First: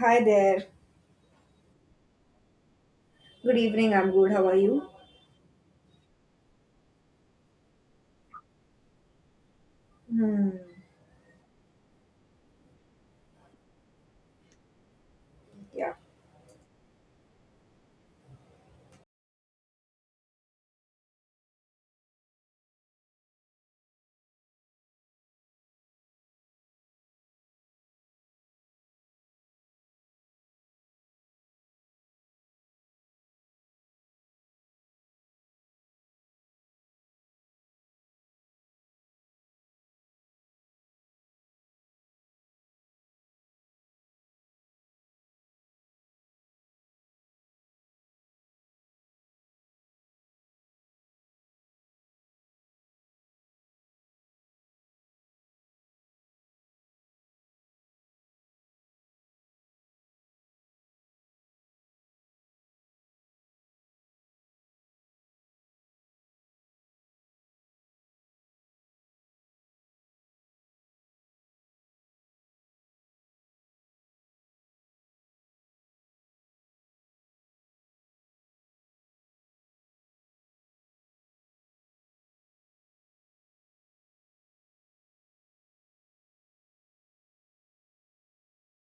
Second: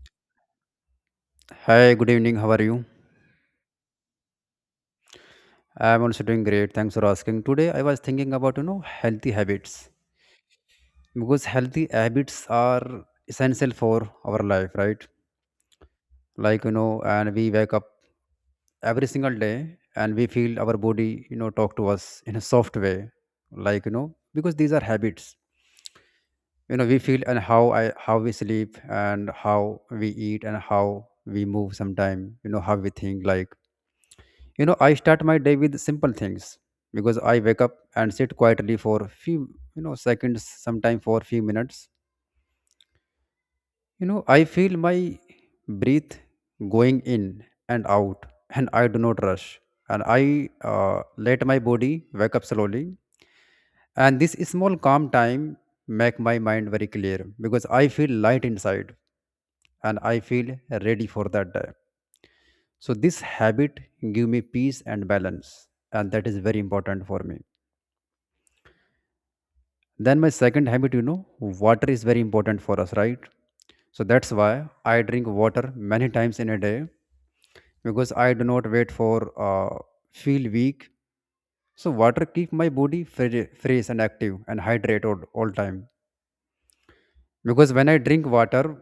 Hi there. Hi, good evening. How are you? Good evening. I'm good. How are you? I'm also doing great. Thanks for asking. Today I was thinking about, healthy habits Hmm. because healthy habits are essential for our life, right? Yeah. And we wake up every single day and we feel our body, talk to us in a soft way, because these are habits. We feel and how we sleep and how we eat and how we move sometime, how we think. I start my day with simple things because I wake up and sit quietly for few, seconds, sometime for few minutes. I feel my breath going in and out, and I do not rush, and I let my body wake up slowly. And this small calm time make my mind very clear because I feel light inside and I feel ready for that day. So this habit give me peace and balance, and that is very important for me. Then my second habit, water is very important for us, right? So that's why I drink water many times in a day because I do not wait for uh, feel weak. So water keep my body fresh and active and hydrated all time. Because when I drink water,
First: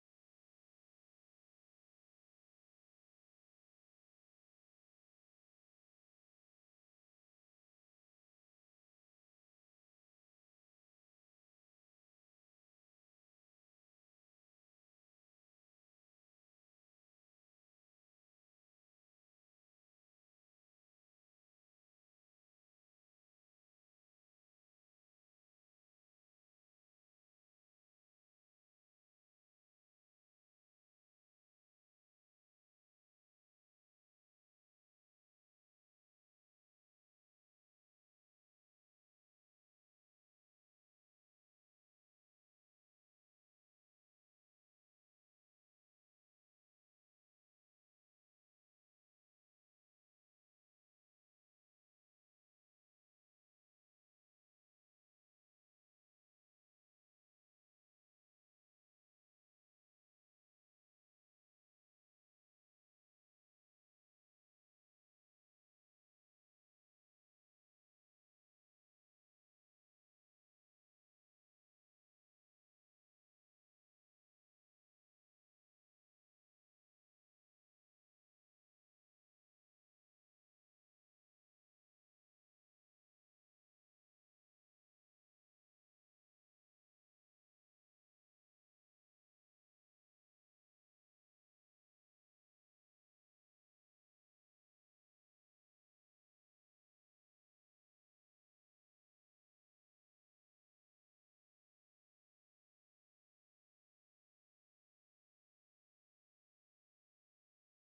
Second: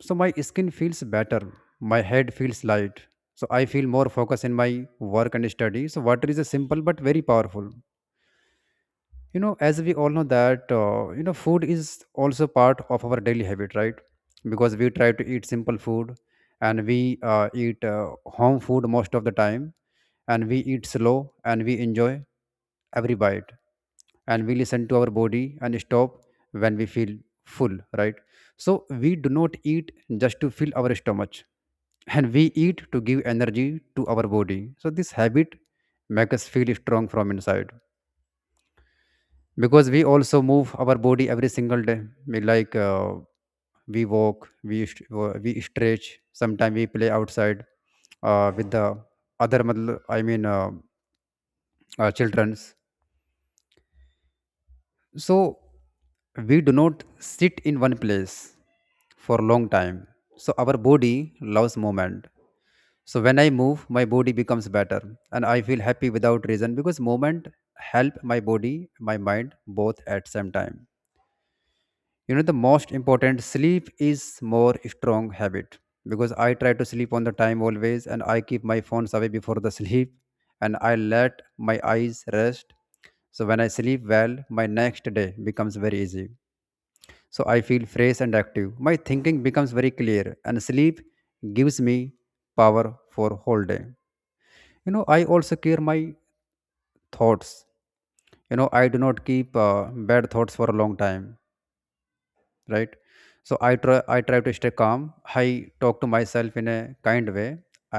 so my skin feels better, my head feels light. So I feel more focus in my work and study. So water is a simple but very powerful. You know as we all know that food is also part of our daily habit, right? Because we try to eat simple food, and we eat home food most of the time, and we eat slow and we enjoy every bite, and we listen to our body and stop when we feel full, right? So we do not eat just to fill our stomach and we eat to give energy to our body. So this habit makes us feel strong from inside because we also move our body every single day. we like uh, we walk, we stretch sometimes, we play outside with the other matl- I mean children's. So we do not sit in one place for a long time. So our body loves movement. So when I move, my body becomes better, and I feel happy without reason because movement help my body, my mind, both at same time. You know, the most important, sleep is more strong habit because I try to sleep on the time always, and I keep my phones away before the sleep. And I let my eyes rest. So when I sleep well, my next day becomes very easy. So I feel fresh and active, my thinking becomes very clear, and sleep gives me power for whole day. You know I also clear my thoughts. You know, I do not keep bad thoughts for a long time, right? So I try to stay calm. I talk to myself in a kind way,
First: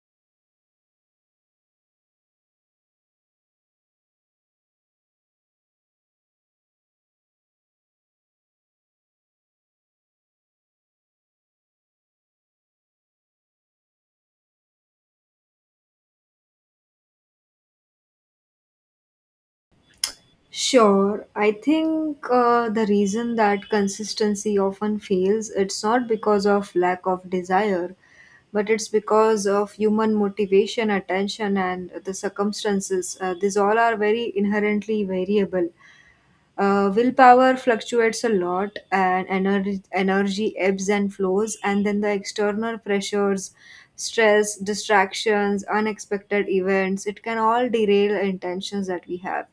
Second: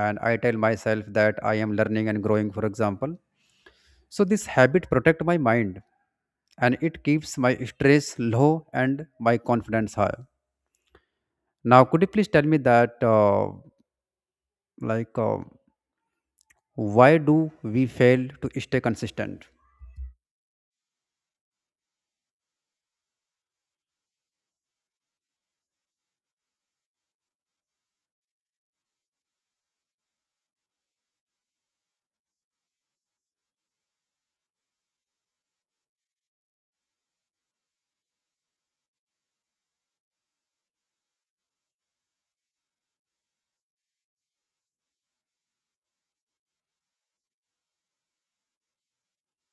and I tell myself that I am learning and growing, for example. So this habit protect my mind, and it keeps my stress low and my confidence high. Now could you please tell me that, like uh, why do we fail to stay consistent? Sure, I think the reason that consistency often fails, it's not because of lack of desire, but it's because of human motivation, attention, and the circumstances. These all are very inherently variable. Willpower fluctuates a lot, and energy ebbs and flows, and then the external pressures, stress, distractions, unexpected events, it can all derail intentions that we have.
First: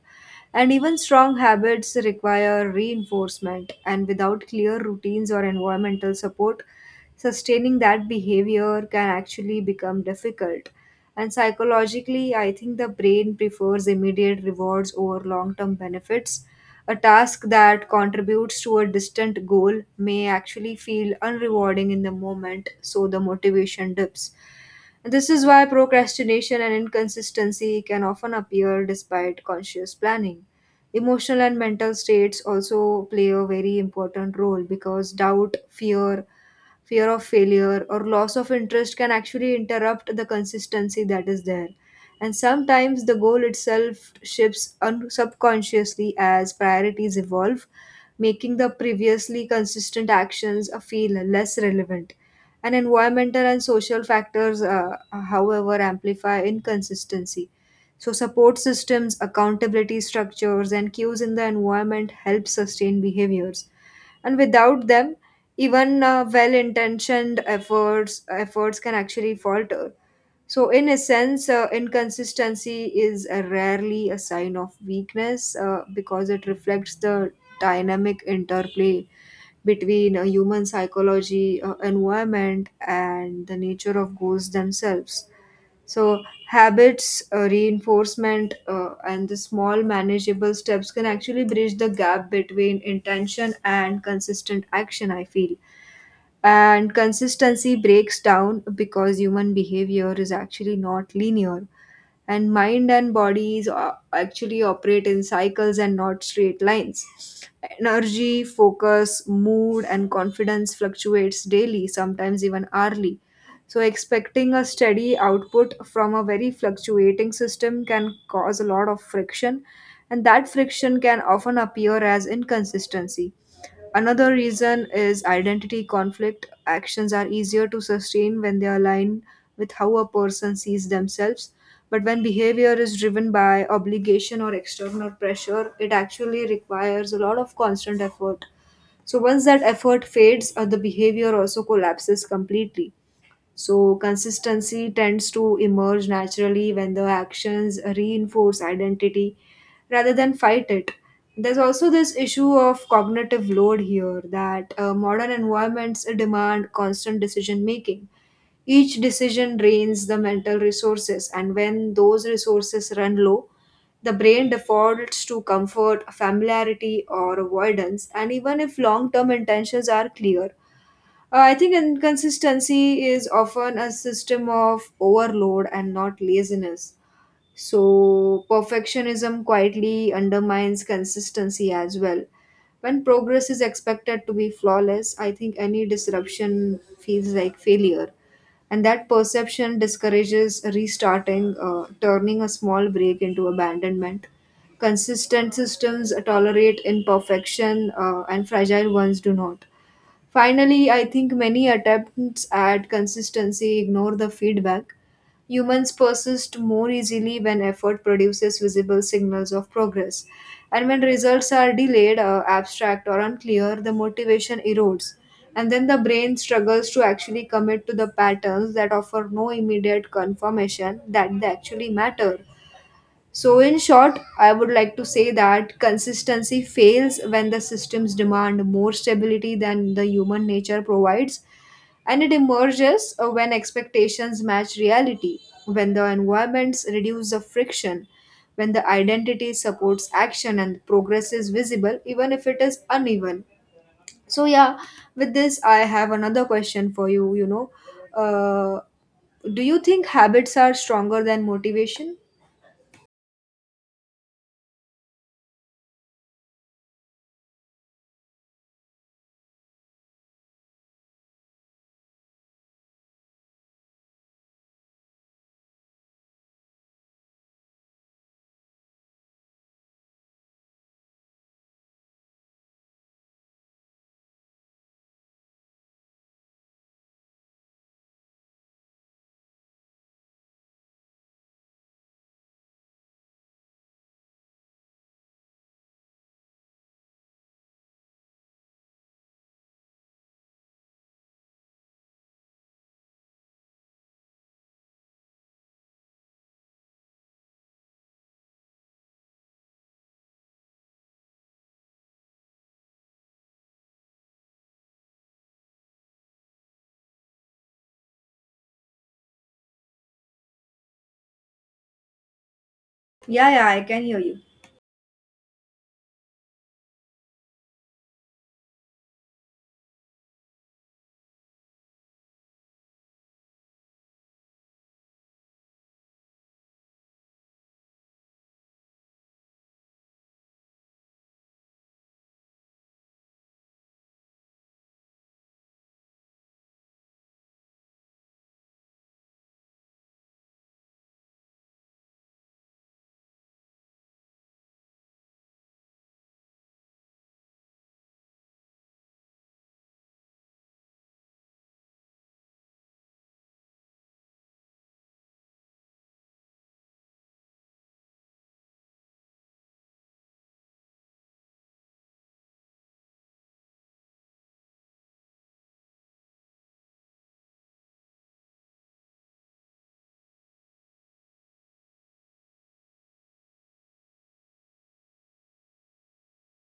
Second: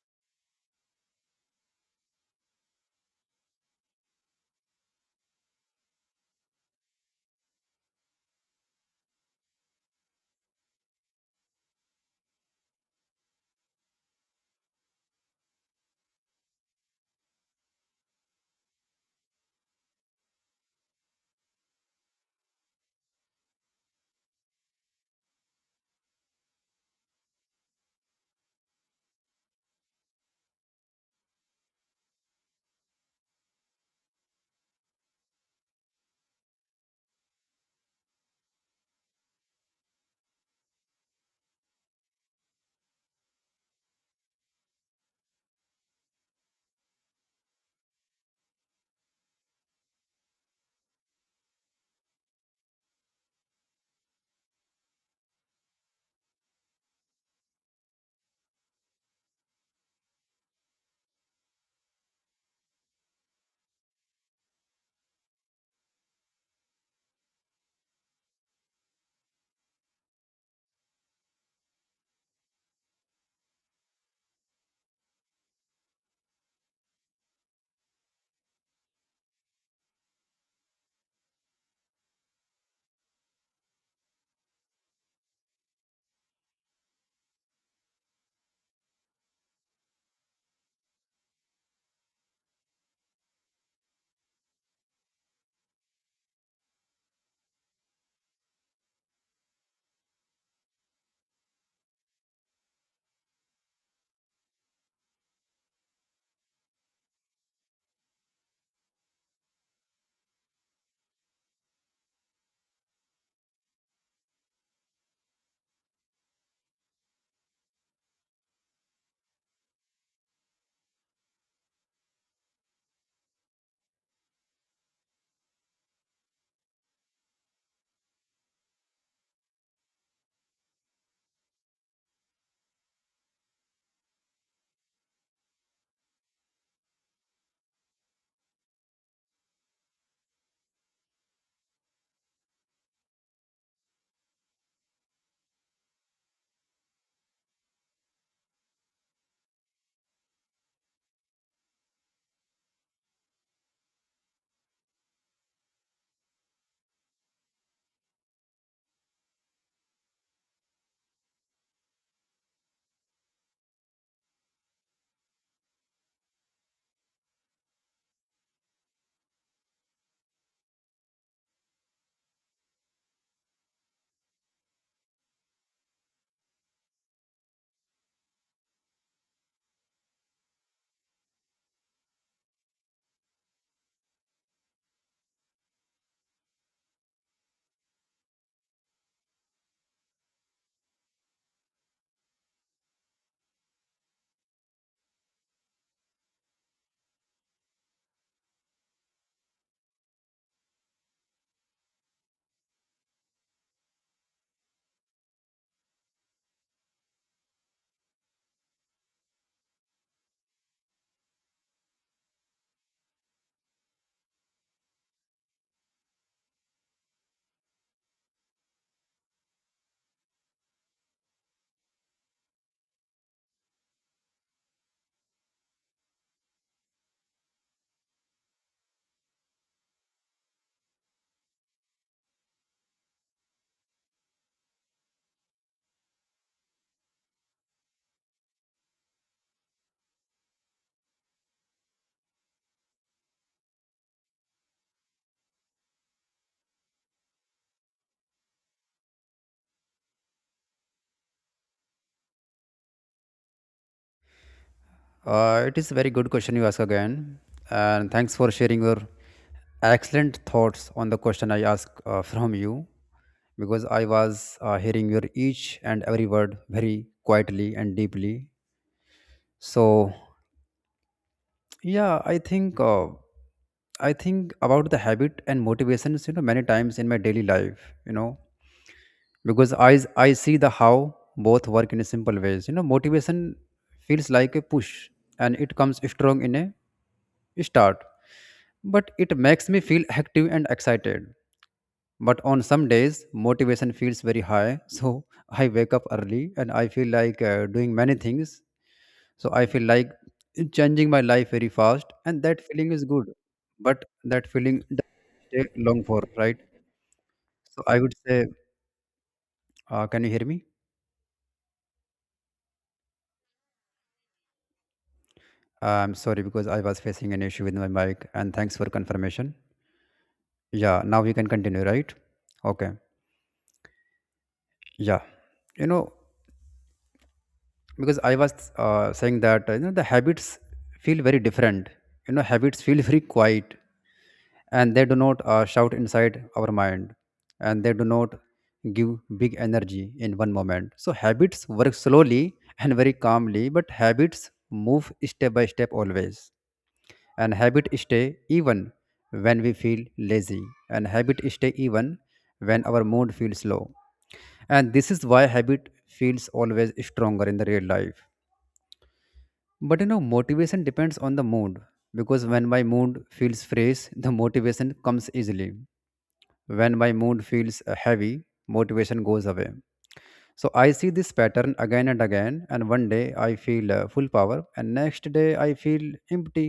And even strong habits require reinforcement, and without clear routines or environmental support, sustaining that behavior can actually become difficult. And psychologically, I think the brain prefers immediate rewards over long term benefits, a task that contributes to a distant goal may actually feel unrewarding in the moment, so the motivation dips. This is why procrastination and inconsistency can often appear despite conscious planning. Emotional and mental states also play a very important role because doubt, fear, fear of failure, or loss of interest can actually interrupt the consistency that is there, and sometimes the goal itself shifts subconsciously as priorities evolve, making the previously consistent actions feel less relevant. And environmental and social factors, however, amplify inconsistency. So, support systems, accountability structures, and cues in the environment help sustain behaviors. And without them, even well-intentioned efforts can actually falter. So, in a sense, inconsistency is rarely a sign of weakness because it reflects the dynamic interplay between human psychology, environment, and the nature of goals themselves. So, habits, reinforcement, and the small manageable steps can actually bridge the gap between intention and consistent action, I feel. And consistency breaks down because human behavior is actually not linear, and mind and actually operate in cycles and not straight lines. Energy, focus, mood, and confidence fluctuates daily, sometimes even hourly, so expecting a steady output from a very fluctuating system can cause a lot of friction, and that friction can often appear as inconsistency. Another reason is identity conflict. Actions are easier to sustain when they align with how a person sees themselves. But when behavior is driven by obligation or external pressure, it actually requires a lot of constant effort. So once that effort fades, the behavior also collapses completely. So, consistency tends to emerge naturally when the actions reinforce identity rather than fight it. There's also this issue of cognitive load here, that modern environments demand constant decision making. Each decision drains the mental resources, and when those resources run low, the brain defaults to comfort, familiarity, or avoidance. And even if long term intentions are clear, I think inconsistency is often a system of overload and not laziness. So, perfectionism quietly undermines consistency as well. When progress is expected to be flawless, I think any disruption feels like failure. And that perception discourages restarting, turning a small break into abandonment. Consistent systems tolerate imperfection, and fragile ones do not. Finally, I think many attempts at consistency ignore the feedback. Humans persist more easily when effort produces visible signals of progress. And when results are delayed, abstract, or unclear, the motivation erodes. And then the brain struggles to actually commit to the patterns that offer no immediate confirmation that they actually matter. So, in short, I would like to say that consistency fails when the systems demand more stability than the human nature provides, and it emerges when expectations match reality, when the environments reduce the friction, when the identity supports action, and progress is visible, even if it is uneven. So, yeah, with this, I have another question for you. You know, uh, do you think habits are stronger than motivation? It is a very good question you ask again, and thanks for sharing your excellent thoughts on the question I asked from you, because I was hearing your each and every word very quietly and deeply. So yeah, I think about the habit and motivations, many times in my daily life, because I see the how both work in a simple ways. You know, motivation feels like a push and it comes strong in a start, but it makes me feel active and excited. But on some days motivation feels very high so I wake up early and I feel like doing many things, so I feel like changing my life very fast, and that feeling is good. But that feeling doesn't take long for, right? So I would say, can you hear me? Yeah, yeah, I can hear I'm sorry because I was facing an issue with my mic, and thanks for confirmation. Yeah, now we can continue, right? Okay. Yeah. You know, because I was saying that, the habits feel very different. You know, habits feel very quiet, and they do not shout inside our mind, and they do not give big energy in one moment. So habits work slowly and very calmly, but habits move step by step always, and habit stay even when we feel lazy, and habit stay even when our mood feels low. And this is why habit feels always stronger in the real life. But you know motivation depends on the mood, because when my mood feels fresh, the motivation comes easily. When my mood feels heavy, motivation goes away. So I see this pattern again and again, and one day I feel full power, and next day I feel empty.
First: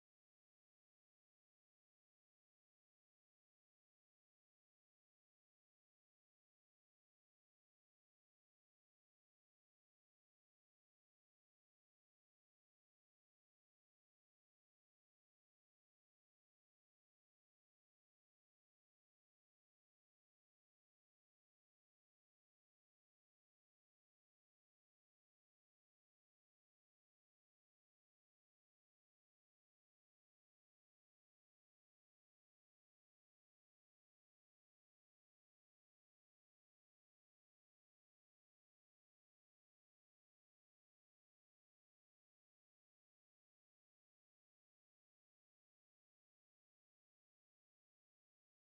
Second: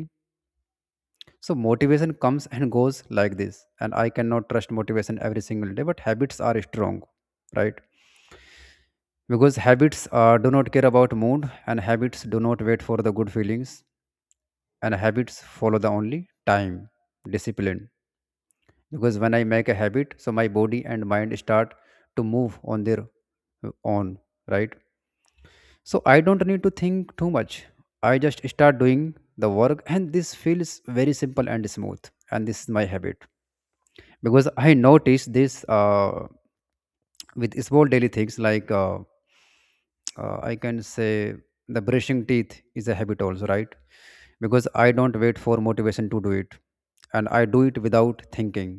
So motivation comes and goes like this, and I cannot trust motivation every single day. But habits are strong, right? Because habits do not care about mood, and habits do not wait for the good feelings, and habits follow the only time, discipline. Because when I make a habit, so my body and mind start to move on their own, right? So I don't need to think too much. I just start doing the work, and this feels very simple and smooth. And this is my habit because I notice this with small daily things, I can say the brushing teeth is a habit also, right? Because I don't wait for motivation to do it, and I do it without thinking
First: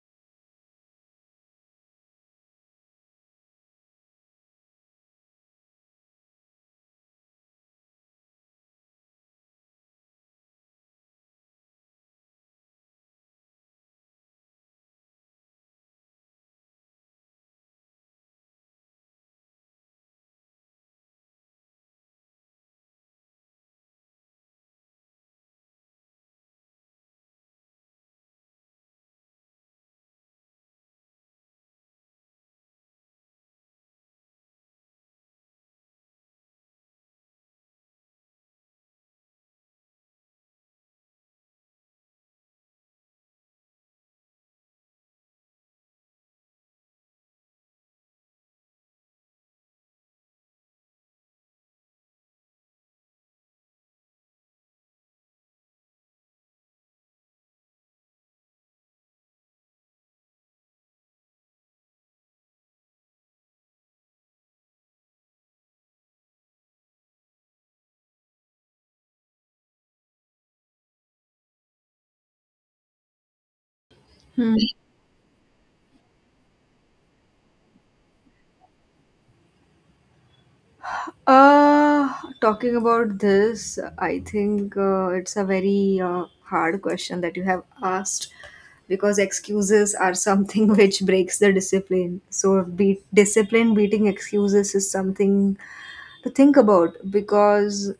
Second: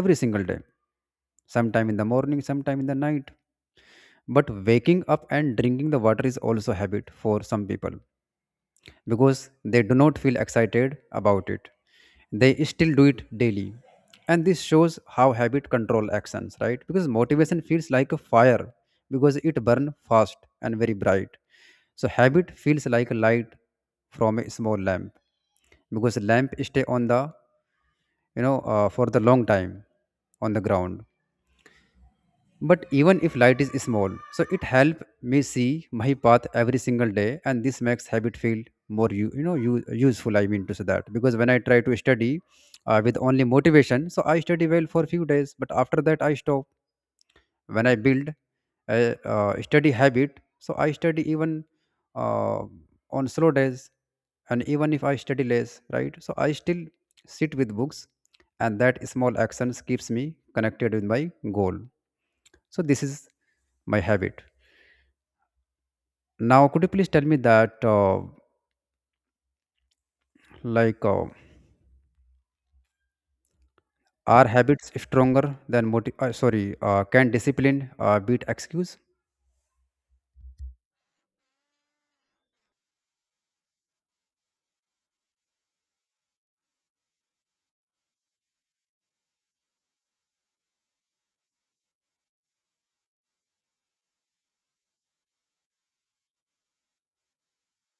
every single day, sometime in the morning, sometime in the night. But waking up and drinking the water is also habit for some people because they do not feel excited about it. They still do it daily. And this shows how habit control actions, right? Because motivation feels like a fire because it burns fast and very bright. So habit feels like a light from a small lamp because lamp stay on the, for the long time, on the ground. But even if light is small, so it help me see my path every single day, and this makes habit feel more useful. I mean to say that because when I try to study with only motivation, so I study well for few days, but after that I stop. When I build a study habit, so I study even uh, on slow days, and even if I study less, right? So I still sit with books, and that small actions keeps me connected with my goal. So this is my habit. Now could you please tell me that, like uh, are you. habits stronger than motive, sorry can discipline beat excuse? Uh, Talking about this, I think it's a very hard question that you have asked, because excuses are something which breaks the discipline. So, discipline beating excuses is something to think about, because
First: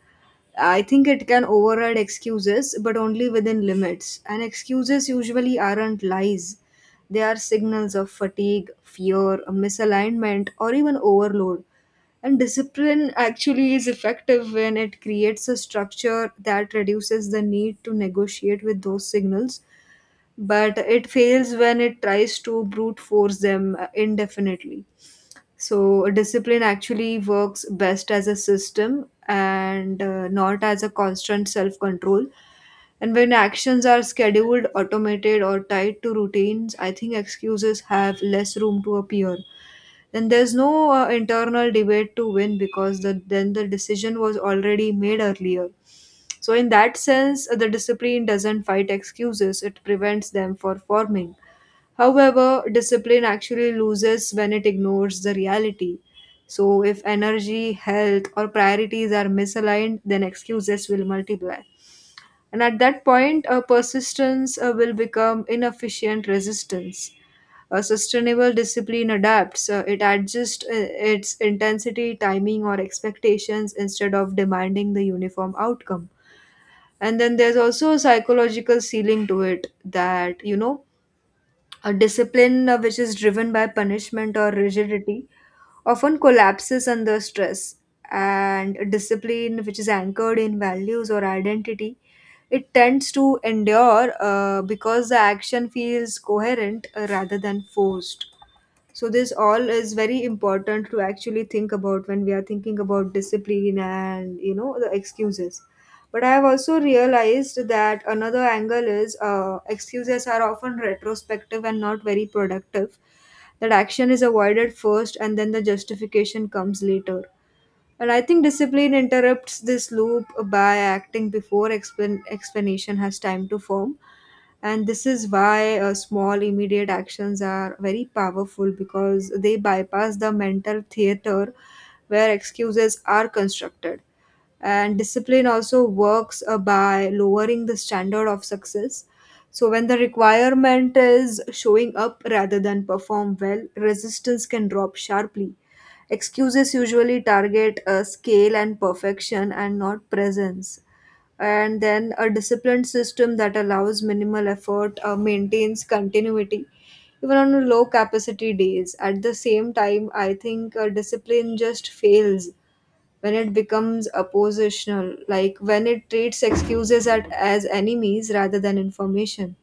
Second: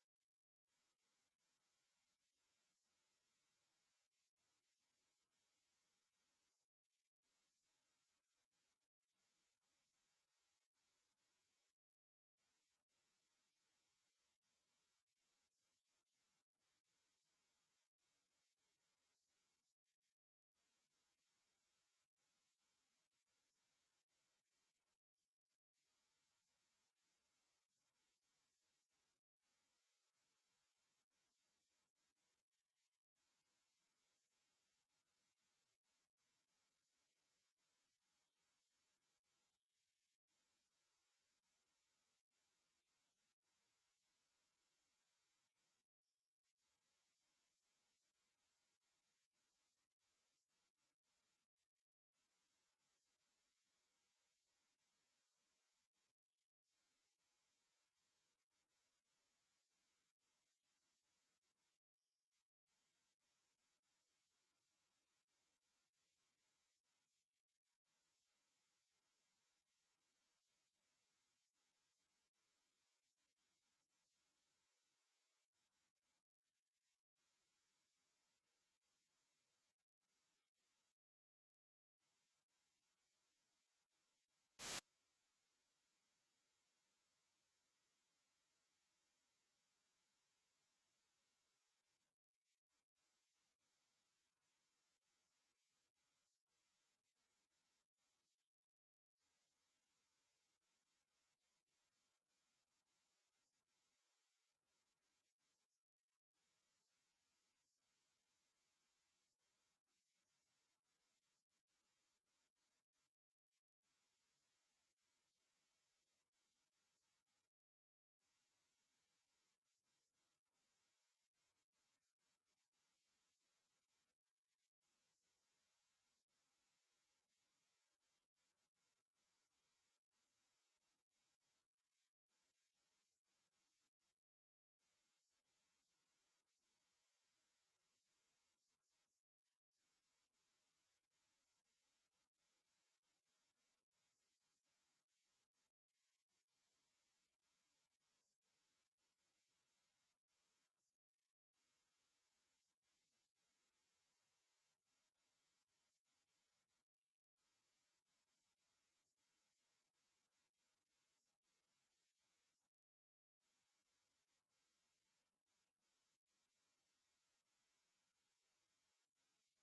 I think it can override excuses, but only within limits. And excuses usually aren't lies, they are signals of fatigue, fear, misalignment, or even overload, and discipline actually is effective when it creates a structure that reduces the need to negotiate with those signals, but it fails when it tries to brute force them indefinitely. So, discipline actually works best as a system and not as a constant self control. And when actions are scheduled, automated, or tied to routines, I think excuses have less room to appear. Then there's no internal debate to win, because then the decision was already made earlier. So in that sense, the discipline doesn't fight excuses, it prevents them for forming. However, discipline actually loses when it ignores the reality. So if energy, health, or priorities are misaligned, then excuses will multiply, and at that point, persistence will become inefficient resistance. A sustainable discipline adapts, it adjusts its intensity, timing, or expectations instead of demanding the uniform outcome. And then there's also a psychological ceiling to it, that, you know, a discipline which is driven by punishment or rigidity often collapses under stress. And a discipline which is anchored in values or identity, it tends to endure because the action feels coherent rather than forced. So this all is very important to actually think about when we are thinking about discipline and, you know, the excuses. But I have also realized that another angle is, excuses are often retrospective and not very productive. That action is avoided first and then the justification comes later. And I think discipline interrupts this loop by acting before explanation has time to form. And this is why small, immediate actions are very powerful, because they bypass the mental theater where excuses are constructed. And discipline also works by lowering the standard of success. So, when the requirement is showing up rather than perform well, resistance can drop sharply. Excuses usually target scale and perfection and not presence. And then a disciplined system that allows minimal effort maintains continuity even on low capacity days. At the same time, I think discipline just fails when it becomes oppositional, like when it treats excuses as enemies rather than information.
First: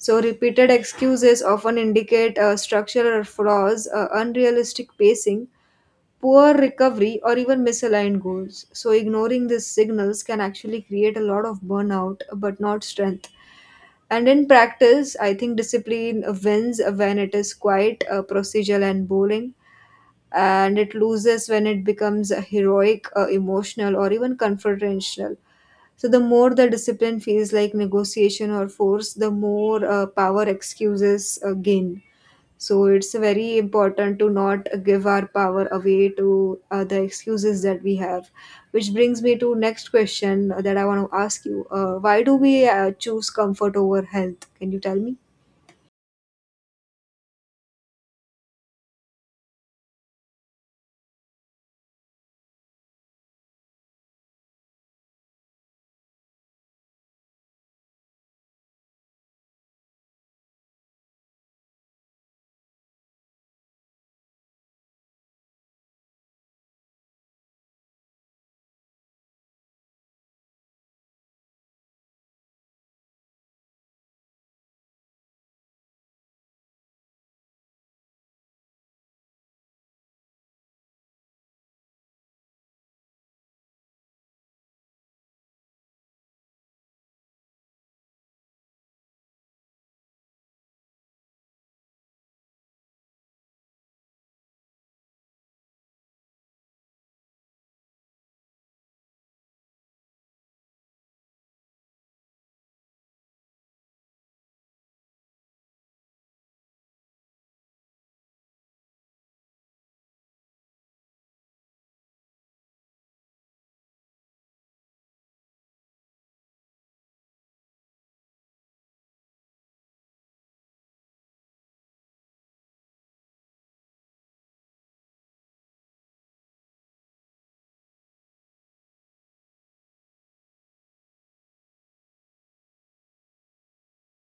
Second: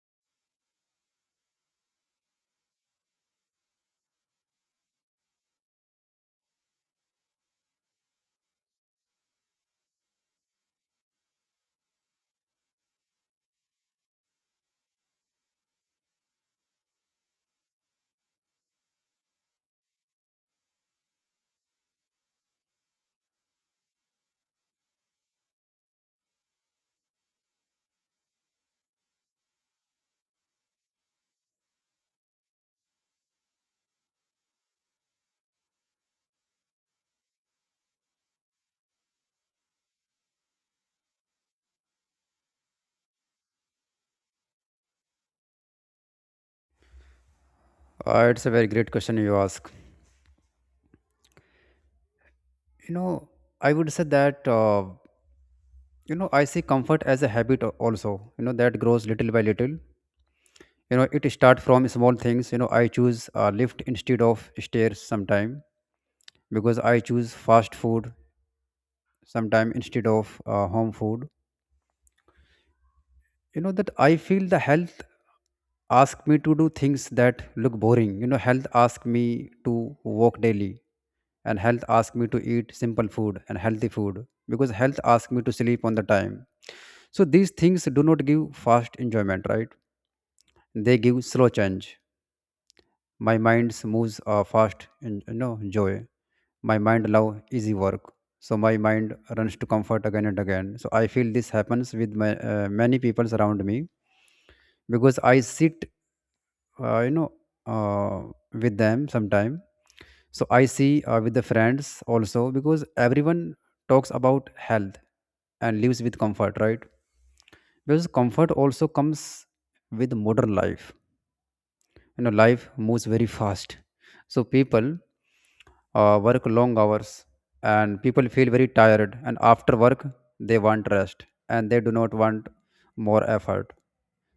So, repeated excuses often indicate structural flaws, unrealistic pacing, poor recovery, or even misaligned goals. So, ignoring these signals can actually create a lot of burnout but not strength. And in practice, I think discipline wins when it is quite procedural and boring, and it loses when it becomes heroic, emotional, or even confrontational. So, the more the discipline feels like negotiation or force, the more power excuses gain. So it's very important to not give our power away to the excuses that we have. Which brings me to next question that I want to ask you. Why do we choose comfort over health? Can you tell me? Uh, it's a very great question you ask. You know, I would say that, I see comfort as a habit also, you know, that grows little by little. You know, it starts from small things. You know, I choose lift instead of stairs sometime because I choose fast food sometime instead of home food. You know that I feel the health ask me to do things that look boring. You know, health ask me to walk daily, and health ask me to eat simple food and healthy food because health ask me to sleep on the time. So these things do not give fast enjoyment, right? They give slow change. My mind moves fast and joy. My mind love easy work. So my mind runs to comfort again and again. So I feel this happens with my many people around me because I sit, uh, you know uh, with them sometime. So I see, with the friends also, because everyone talks about health and lives with comfort, right? Because comfort also comes with modern life. You know, life moves very fast. So people work long hours, and people feel very tired, and after work they want rest and they do not want more effort.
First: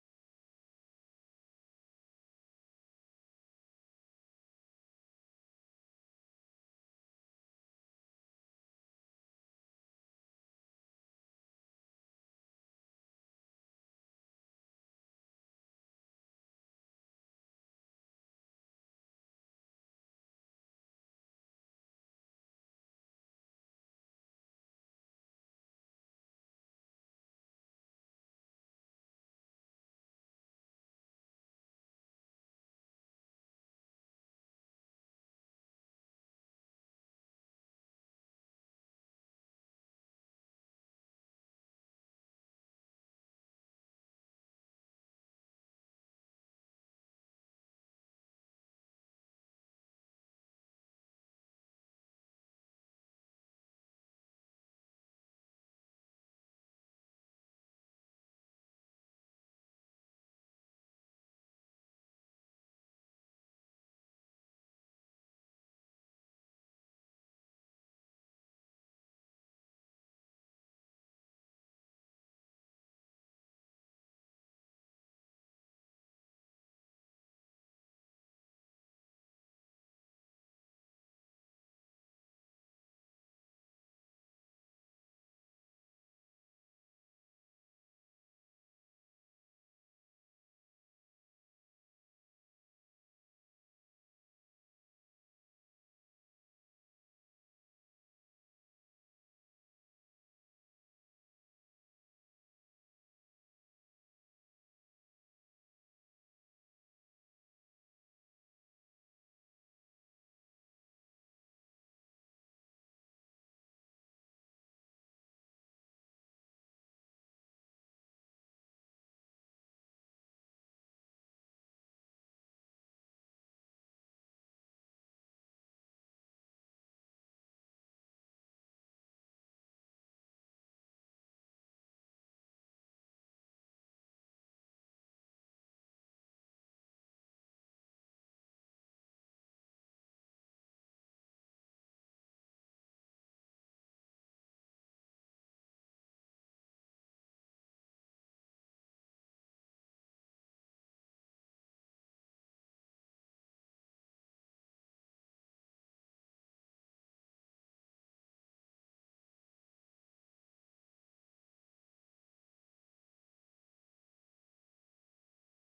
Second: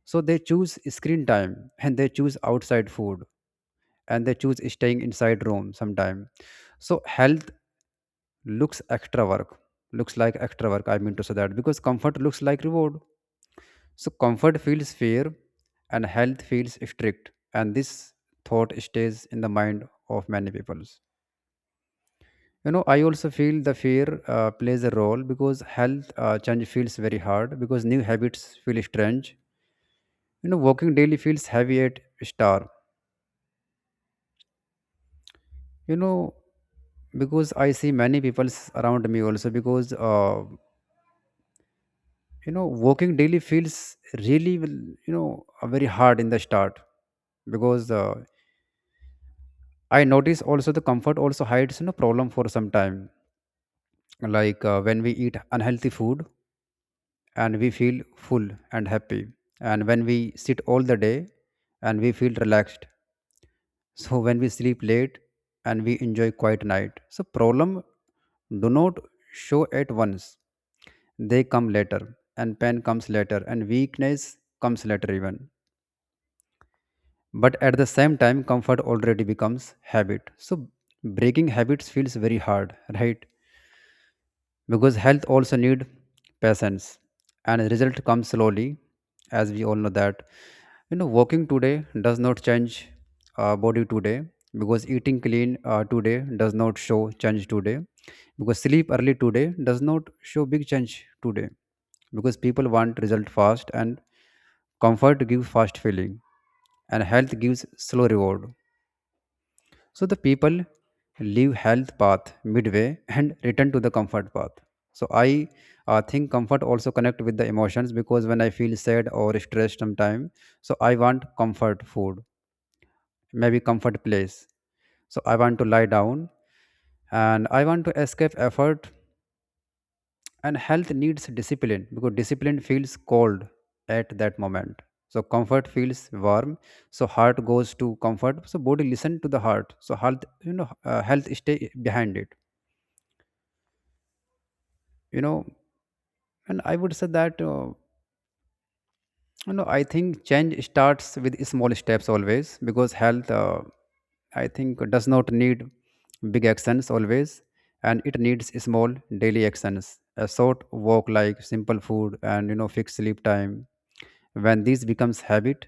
So they choose screen time, and they choose outside food, and they choose staying inside room sometime. So health looks extra work looks like extra work, I mean to say that, because comfort looks like reward, so comfort feels fair and health feels strict, and this thought stays in the mind of many peoples. You know, I also feel the fear plays a role because health change feels very hard because new habits feel strange. You know, walking daily feels heavy at start. you know because I see many people around me, also because working daily feels very hard in the start. Because I notice also the comfort also hides problem for some time. Like, when we eat unhealthy food and we feel full and happy, and when we sit all the day and we feel relaxed, so when we sleep late and we enjoy quiet night, so problem do not show at once. They come later, and pain comes later, and weakness comes later even. But at the same time, comfort already becomes habit, so breaking habits feels very hard, right? Because health also need patience and result comes slowly, as we all know that. Walking today does not change body today. Because eating clean today does not show change today. Because sleep early today does not show big change today. Because people want result fast, and comfort give fast feeling, and health gives slow reward. So the people leave health path midway and return to the comfort path. So I think comfort also connect with the emotions, because when I feel sad or stressed sometime, so I want comfort food, maybe comfort place. So I want to lie down and I want to escape effort, and health needs discipline because discipline feels cold at that moment. So comfort feels warm. So heart goes to comfort. So body listen to the heart. So health stay behind it. you know and I would say that I think change starts with small steps always. Because health, I think does not need big actions always, and it needs small daily actions. A short walk, like simple food, and fixed sleep time. When this becomes habit,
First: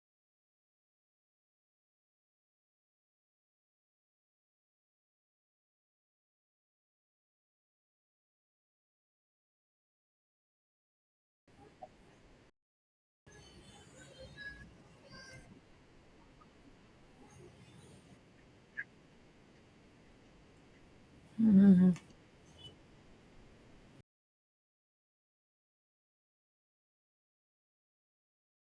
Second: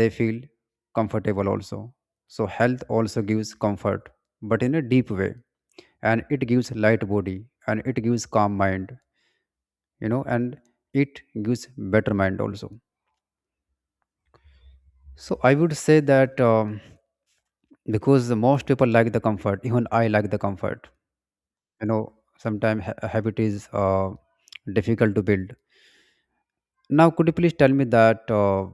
they feel comfortable also, so health also gives comfort, but in a deep way. And it gives light body, and it gives calm mind, and it gives better mind also. So I would say that because the most people like the comfort, even I like the comfort. you know Sometimes habit is difficult to build. Now, could you please tell me that, uh,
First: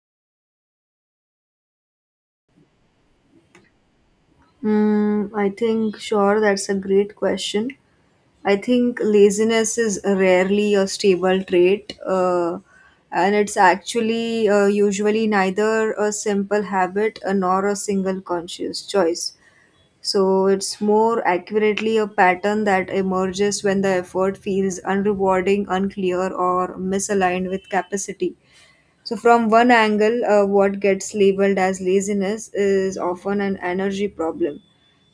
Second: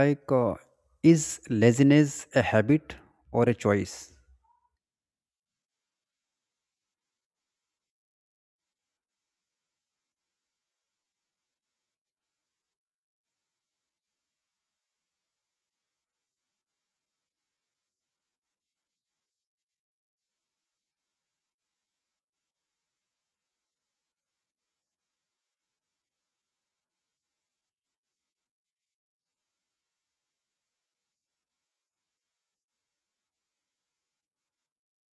like uh, is laziness a habit or a choice? Mm, I think, sure, that's a great question. I think laziness is rarely a stable trait, and it's actually usually neither a simple habit nor a single conscious choice. So it's more accurately a pattern that emerges when the effort feels unrewarding, unclear, or misaligned with capacity. So, from one angle, what gets labeled as laziness is often an energy problem.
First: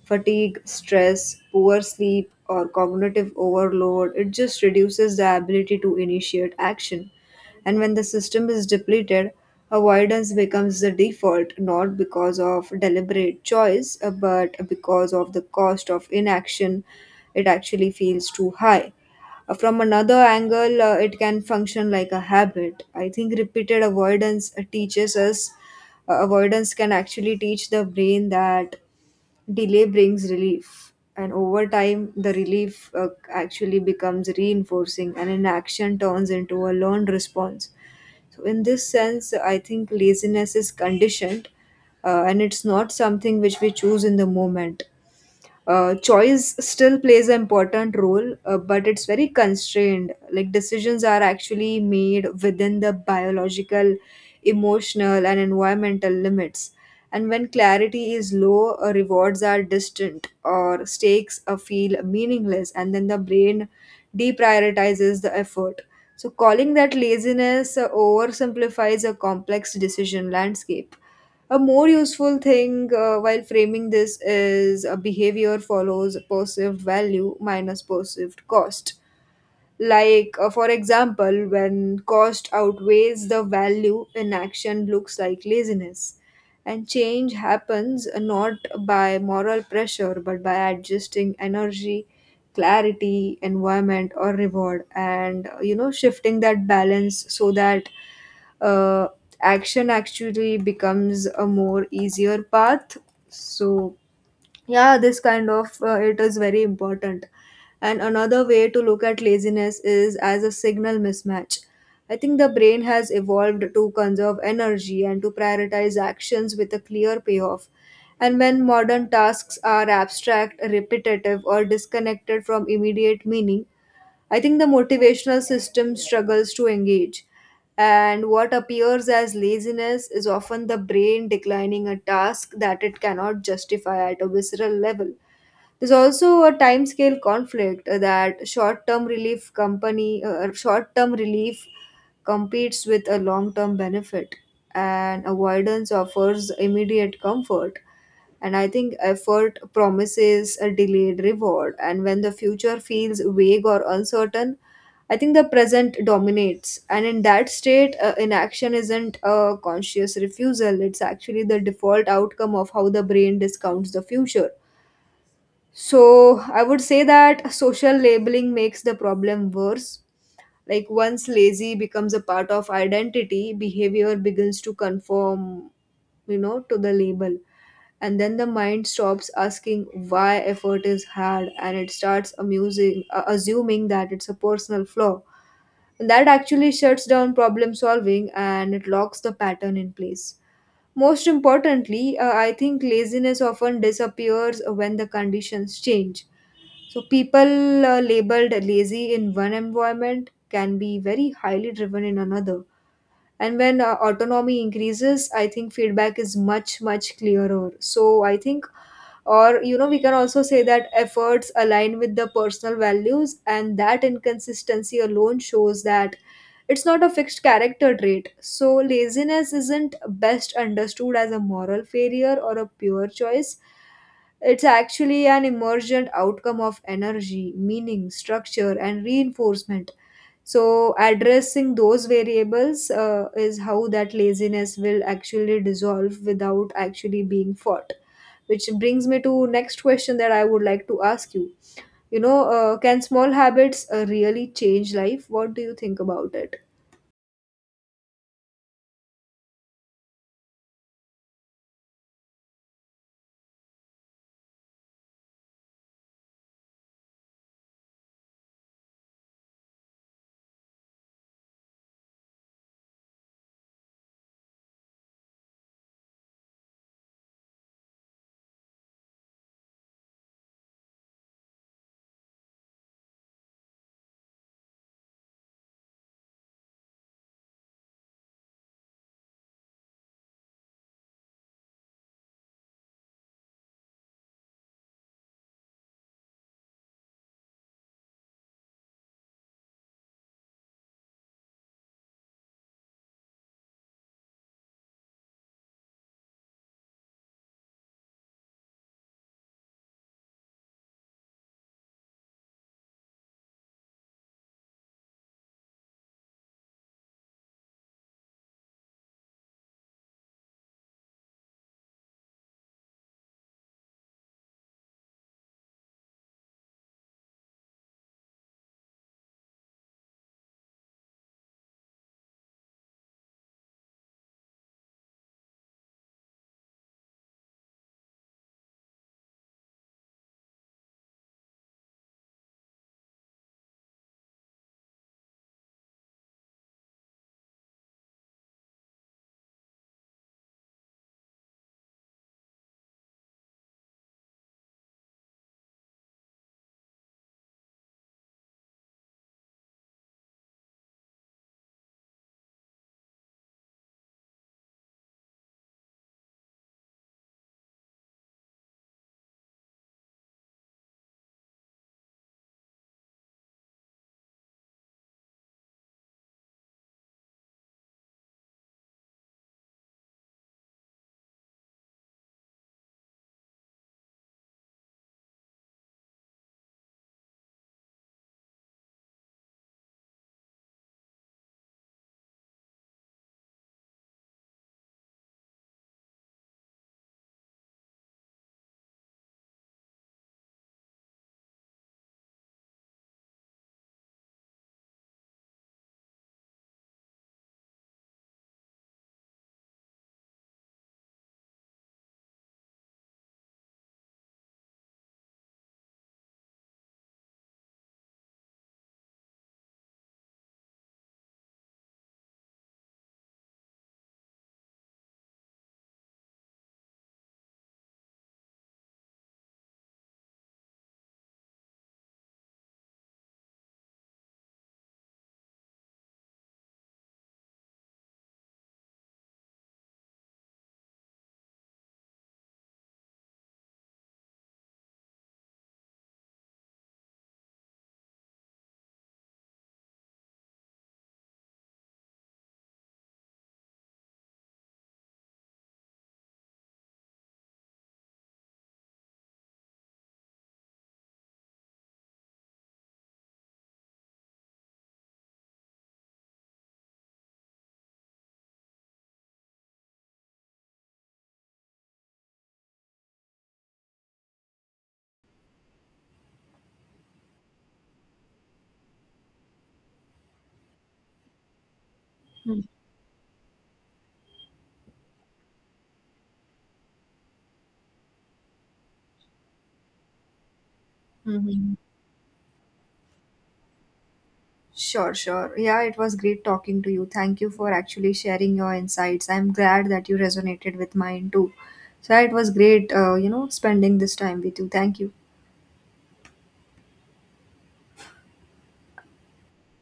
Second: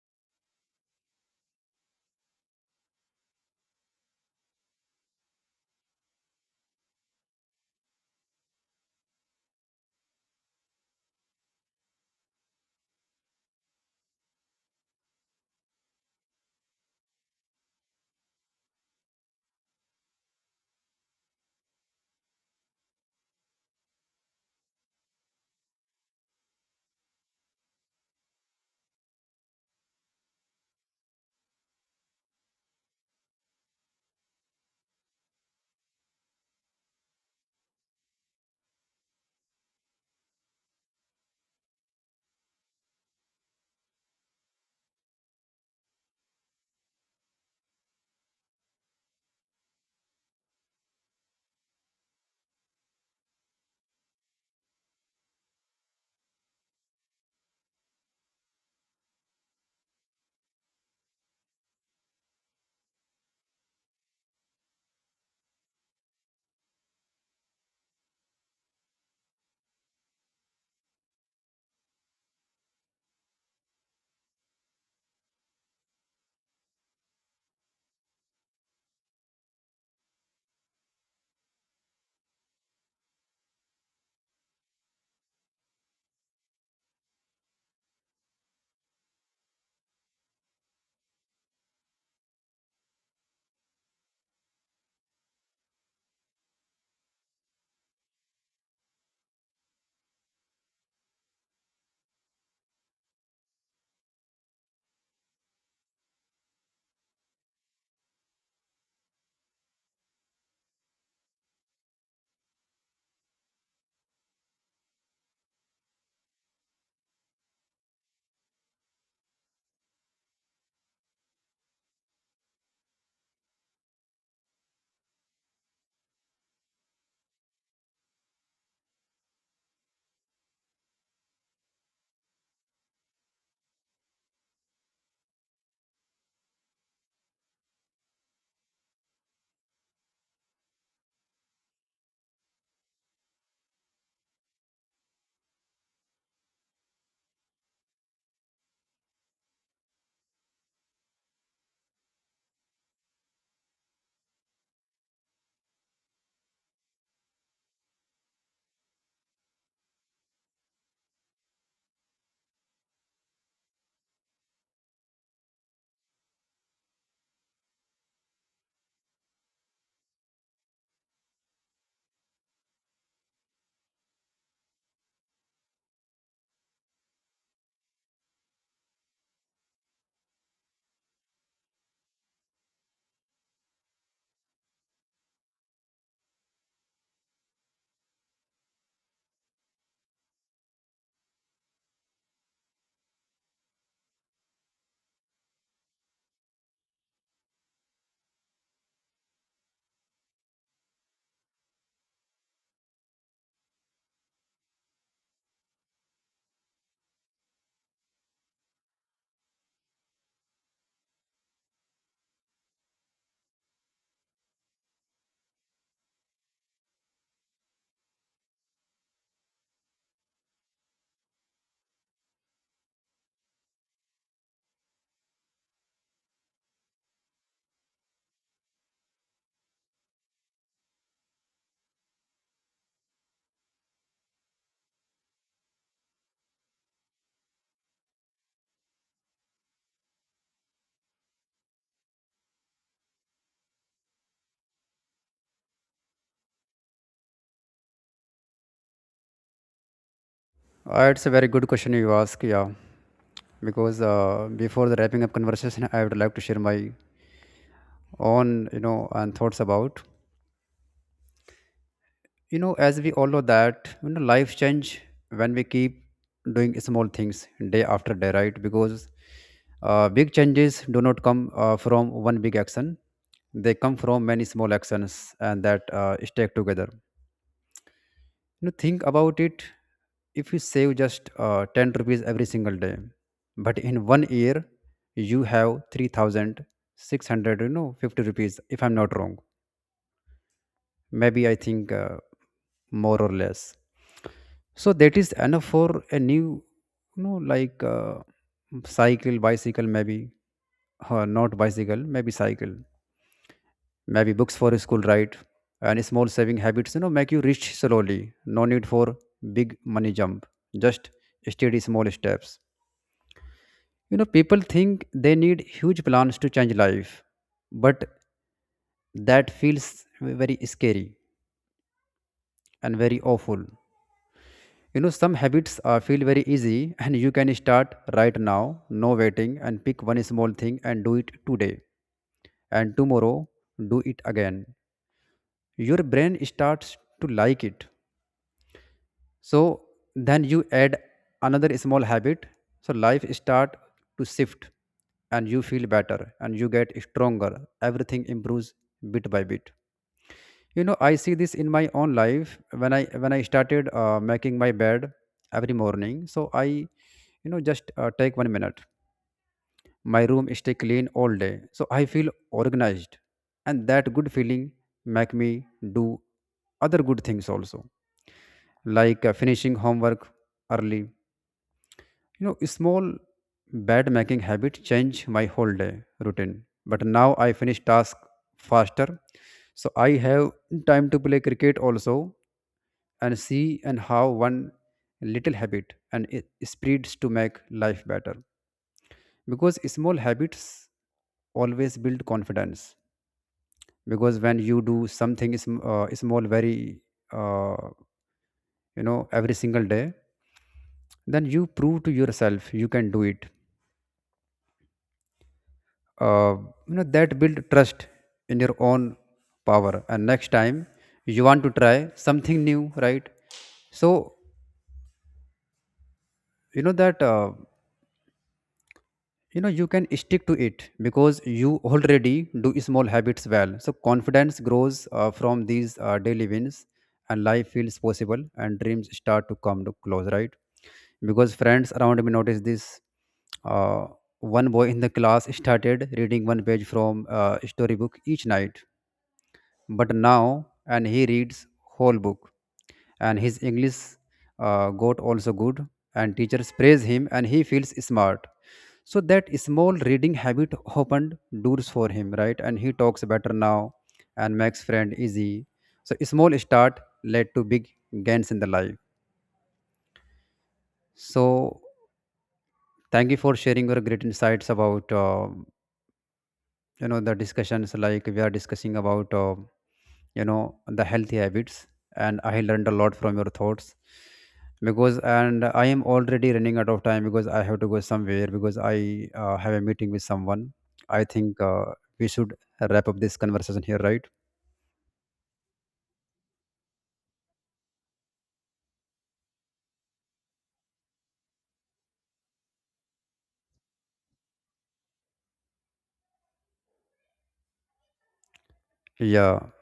Fatigue, stress, poor sleep, or cognitive overload, it just reduces the ability to initiate action. And when the system is depleted, avoidance becomes the default, not because of deliberate choice, but because of the cost of inaction. It actually feels too high. From another angle, it can function like a habit. I think repeated avoidance avoidance can actually teach the brain that delay brings relief. And over time, the relief actually becomes reinforcing, and inaction turns into a learned response. So, in this sense, I think laziness is conditioned, and it's not something which we choose in the moment. Choice still plays an important role, but it's very constrained, like decisions are actually made within the biological, emotional, and environmental limits. And when clarity is low, rewards are distant, or stakes feel meaningless, and then the brain deprioritizes the effort. So calling that laziness oversimplifies a complex decision landscape. A more useful thing, while framing this, is: a behavior follows perceived value minus perceived cost. Like, for example, when cost outweighs the value, inaction looks like laziness. And change happens not by moral pressure, but by adjusting energy, clarity, environment, or reward, and you know, shifting that balance so that uh, action actually becomes a more easier path. So, yeah, this kind of, it is very important. And another way to look at laziness is as a signal mismatch. I think the brain has evolved to conserve energy and to prioritize actions with a clear payoff, and when modern tasks are abstract, repetitive, or disconnected from immediate meaning, I think the motivational system struggles to engage, and what appears as laziness is often the brain declining a task that it cannot justify at a visceral level. There's also a timescale conflict, that short-term relief competes with a long-term benefit, and avoidance offers immediate comfort. And I think effort promises a delayed reward, and when the future feels vague or uncertain, I think the present dominates, and in that state, inaction isn't a conscious refusal, it's actually the default outcome of how the brain discounts the future. So, I would say that social labeling makes the problem worse. Like, once lazy becomes a part of identity, behavior begins to conform, you know, to the label, and then the mind stops asking why effort is hard, and it starts amusing assuming that it's a personal flaw. That actually shuts down problem solving, and it locks the pattern in place. Most importantly, I think laziness often disappears when the conditions change. So, people labeled lazy in one environment can be very highly driven in another. And when autonomy increases, I think feedback is much clearer, so I think, or you know, we can also say that efforts align with the personal values, and that inconsistency alone shows that it's not a fixed character trait. So laziness isn't best understood as a moral failure or a pure choice, it's actually an emergent outcome of energy, meaning, structure, and reinforcement. So addressing those variables is how that laziness will actually dissolve without actually being fought. Which brings me to next question that I would like to ask you. You know, can small habits really change life? What do you think about it? It's a very good question you ask, yeah. Because before the wrapping up conversation, I would like to share my own, and thoughts about, as we all know that, life change when we keep doing small things day after day, right? Because big changes do not come from one big action. They come from many small actions, and that stack together. Think about it. If you save just 10 rupees every single day, but in 1 year you have 3600, 50 rupees, if I'm not wrong. Maybe I think, more or less. So that is enough for a new, like, cycle, bicycle, maybe. Not bicycle, maybe cycle. Maybe books for school, right? And small saving habits, make you rich slowly. No need for big money jump, just steady small steps. People think they need huge plans to change life, but that feels very scary and very awful. You know, some habits feel very easy, and you can start right now, no waiting, and pick one small thing and do it today. And tomorrow, do it again. Your brain starts to like it. So then you add another small habit. So life start to shift, and you feel better, and you get stronger. Everything improves bit by bit. I see this in my own life. When I started making my bed every morning, so I just take 1 minute, my room stay clean all day, so I feel organized. And that good feeling make me do other good things also, like finishing homework early. Small bed making habit change my whole day routine, but now I finish task faster, so I have time to play cricket also. And see and how one little habit and it spreads to make life better. Because small habits always build confidence. Because when you do something small very uh, every single day, then you prove to yourself you can do it. uh, that build trust in your own power. And next time you want to try something new, right? So that, you can stick to it, because you already do small habits well. So confidence grows from these daily wins, and life feels possible, and dreams start to come to close, right? Because friends around me noticed this. uh, One boy in the class started reading one page from a storybook each night, but now, and he reads whole book, and his English got also good, and teachers praise him, and he feels smart. So that small reading habit opened doors for him, right? And he talks better now, and makes friend easy. So small start led to big gains in the life. So thank you for sharing your great insights about, the discussions, like we are discussing about, the healthy habits, and I learned a lot from your thoughts. Because, and I am already running out of time because I have to go somewhere, because I have a meeting with someone. I think Mm-hmm. We should wrap up this conversation here, right? Sure, sure. Yeah, it was great talking to you. Thank you for actually sharing your insights. I'm glad that you resonated with mine too. So it was great, you know, spending this time with you. Thank you. Yeah.